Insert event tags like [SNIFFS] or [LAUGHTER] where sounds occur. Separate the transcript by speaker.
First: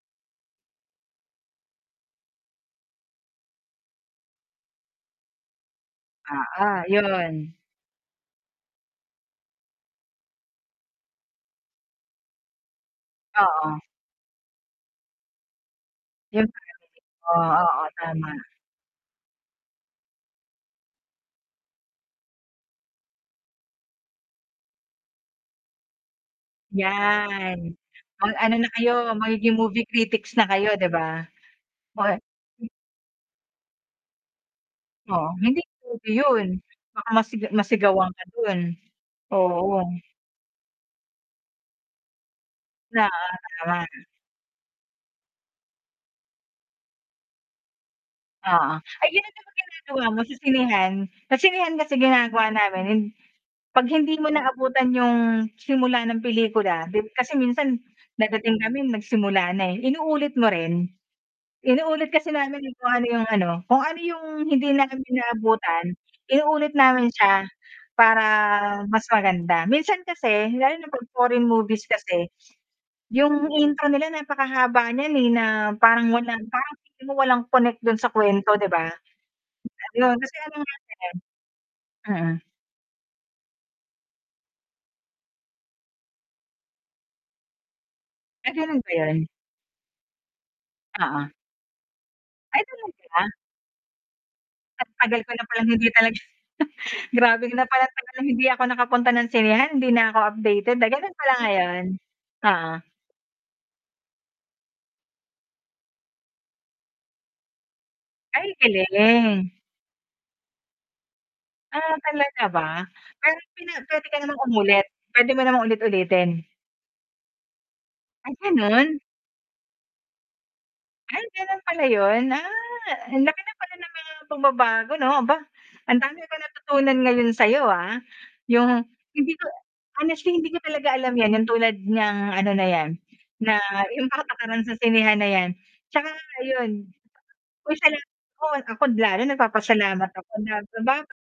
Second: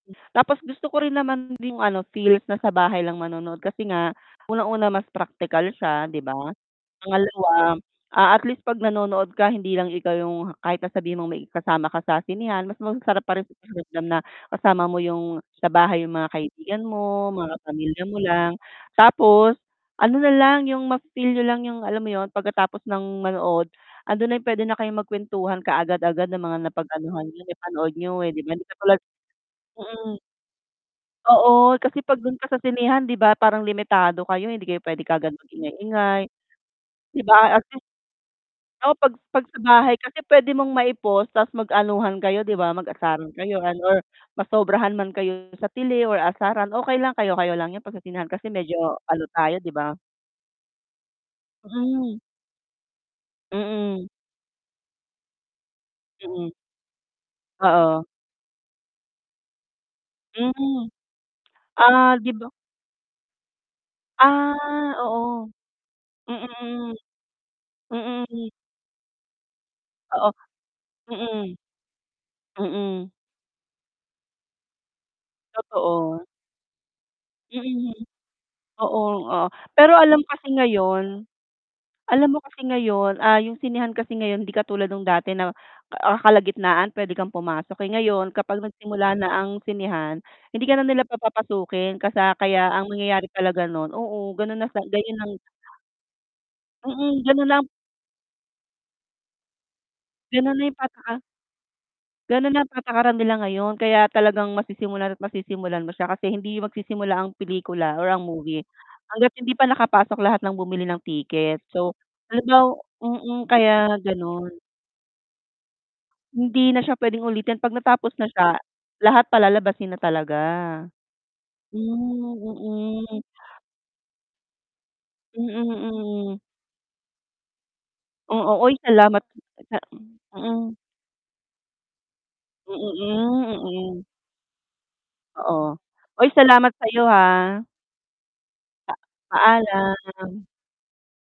Speaker 1: Tapos gusto ko rin naman yung ano, feels na sa bahay lang manonood kasi nga, unang-una mas praktikal siya, 'di ba?
Speaker 2: Oo, yun.
Speaker 1: Pangalawa, ah, at least 'pag nanonood ka, hindi lang ikaw yung kahit na sabihin mong may kasama ka sa sinehan, mas masarap parin sa
Speaker 2: Oo.
Speaker 1: pakiramdam na kasama mo yung sa bahay yung mga kaibigan
Speaker 2: [UNINTELLIGIBLE]
Speaker 1: mo,
Speaker 2: Oo,
Speaker 1: mga
Speaker 2: oo,
Speaker 1: pamilya mo
Speaker 2: tama.
Speaker 1: lang. Tapos ano nalang, yung mafi-feel niyo lang yung alam mo yun, pagkatapos ng manood, ando'n na yung puwede na kayong magkwentuhan kaagad-agad ng mga napag-anuhan niyo,
Speaker 2: Yan.
Speaker 1: napanood niyo,
Speaker 2: Mag
Speaker 1: eh, 'di
Speaker 2: ano
Speaker 1: ba? Hindi
Speaker 2: na
Speaker 1: katulad
Speaker 2: kayo, magiging movie
Speaker 1: mm.
Speaker 2: critics na kayo, 'di ba?
Speaker 1: Oo. Kasi
Speaker 2: More
Speaker 1: 'pag do'n ka sa
Speaker 2: hm
Speaker 1: sinehan 'di ba parang limitado kayo, hindi kayo puwede
Speaker 2: Oh.
Speaker 1: kaagad
Speaker 2: Hindi movie
Speaker 1: mag-ingay-ingay.
Speaker 2: yun. Baka
Speaker 1: 'Di
Speaker 2: masig
Speaker 1: ba? At least
Speaker 2: nasigawan ka do'n.
Speaker 1: oo, 'pag 'pag sa
Speaker 2: Oo.
Speaker 1: bahay kasi puwede mong mai-pause ta's mag-anuhan kayo, 'di ba? Mag-asaran
Speaker 2: [UNINTELLIGIBLE]
Speaker 1: kayo ano,
Speaker 2: naman.
Speaker 1: or masobrahan man kayo sa tili or asaran, okey lang, kayo kayo lang yun. 'Pag sa sinehan kasi
Speaker 2: Oo.
Speaker 1: medyo
Speaker 2: Ay,
Speaker 1: ano
Speaker 2: gano'n din ba
Speaker 1: tayo, 'di ba?
Speaker 2: ginagawa mo sa sinehan? Sa sinehan kasi
Speaker 1: Mm.
Speaker 2: ginagawa namin, eh, 'pag
Speaker 1: Mm.
Speaker 2: hindi mo naabutan yung simula ng
Speaker 1: Mm.
Speaker 2: pelikula, 'di kasi minsan
Speaker 1: Oo.
Speaker 2: dadating kami, nagsimula na, eh. Inuulit mo
Speaker 1: Hmm.
Speaker 2: rin? Inuulit
Speaker 1: Ah, 'di
Speaker 2: kasi
Speaker 1: ba
Speaker 2: namin kung paano yung ano, kung ano yung hindi
Speaker 1: Ah,
Speaker 2: namin
Speaker 1: oo.
Speaker 2: naabutan,
Speaker 1: Mm,
Speaker 2: inuulit
Speaker 1: mm.
Speaker 2: namin siya para
Speaker 1: Mm, hmm.
Speaker 2: mas maganda. Minsan
Speaker 1: Oo.
Speaker 2: kasi lalo na 'pag foreign
Speaker 1: Mm.
Speaker 2: movies kasi, [SNIFFS]
Speaker 1: Mm.
Speaker 2: yung intro nila napakahaba niyan, eh, na parang
Speaker 1: Totoo.
Speaker 2: walang parang feeling mo walang connect
Speaker 1: Mm.
Speaker 2: do'n sa kwento, 'di ba?
Speaker 1: Oo, oh. Pero
Speaker 2: Yun,
Speaker 1: alam
Speaker 2: kasi
Speaker 1: kasi
Speaker 2: ano nga 'di
Speaker 1: ngayon
Speaker 2: ba
Speaker 1: alam
Speaker 2: mm.
Speaker 1: mo kasi ngayon, ah, yung sinehan kasi ngayon, hindi katulad no'ng dati na, ah, kalagitnaan puwede kang pumasok, eh. Ngayon,
Speaker 2: Ay,
Speaker 1: kapag
Speaker 2: gano'n ba
Speaker 1: nagsimula
Speaker 2: yun?
Speaker 1: na ang sinehan, hindi ka na nila
Speaker 2: Oo.
Speaker 1: papapasukin kasa
Speaker 2: Ay,
Speaker 1: kaya ang
Speaker 2: talaga?
Speaker 1: nangyayari talaga no'n oo, gano'n na sa
Speaker 2: Ang
Speaker 1: gayon
Speaker 2: tagal ko
Speaker 1: ang
Speaker 2: na palang hindi talaga
Speaker 1: Mm,
Speaker 2: grabe
Speaker 1: gano'n na
Speaker 2: na
Speaker 1: ang
Speaker 2: pala. Talagang hindi ako nakapunta ng sinehan, hindi na ako
Speaker 1: Gano'n na
Speaker 2: updated
Speaker 1: yung
Speaker 2: na gano'n
Speaker 1: pataka
Speaker 2: pala ngayon.
Speaker 1: Gano'n na
Speaker 2: Oo.
Speaker 1: patakaran nila ngayon kaya talagang masisimulan at masisimulan mo siya kasi hindi magsisimula ang pelikula or ang
Speaker 2: Ay,
Speaker 1: movie, hangga't
Speaker 2: galing.
Speaker 1: hindi pa nakapasok lahat ng bumili ng ticket.
Speaker 2: Ah,
Speaker 1: So,
Speaker 2: talaga ba?
Speaker 1: halimbaw
Speaker 2: Pero
Speaker 1: mm,
Speaker 2: pina
Speaker 1: kaya
Speaker 2: puwede ka namang
Speaker 1: gano'n.
Speaker 2: umulit? Puwede mo namang ulit-ulitin?
Speaker 1: Hindi na siya puwedeng ulitin. 'Pag natapos na
Speaker 2: Ay,
Speaker 1: siya,
Speaker 2: gano'n?
Speaker 1: lahat palalabasin na talaga.
Speaker 2: Ay, gano'n pala yun?
Speaker 1: Hmm,
Speaker 2: Ah. Ang
Speaker 1: mm.
Speaker 2: laki na pala ng mga pagbabago 'no? Aba,
Speaker 1: Mm,
Speaker 2: ang dami ko
Speaker 1: hmm.
Speaker 2: natutunan ngayon sayo, ah.
Speaker 1: Oo. Uy,
Speaker 2: Yung
Speaker 1: salamat
Speaker 2: hindi ko
Speaker 1: sa
Speaker 2: honestly
Speaker 1: hm
Speaker 2: hindi ko
Speaker 1: mm.
Speaker 2: talaga alam yan, yang tulad niyang ano na yan,
Speaker 1: Mm,
Speaker 2: na
Speaker 1: hmm, mm.
Speaker 2: yung patakaran sa sinehan na yan.
Speaker 1: Oo.
Speaker 2: Tsaka
Speaker 1: Uy, salamat
Speaker 2: ayun.
Speaker 1: sayo ha.
Speaker 2: Uy, salamat do'n, ako
Speaker 1: Pa
Speaker 2: lalo nagpapasalamat ako
Speaker 1: paalam.
Speaker 2: na paba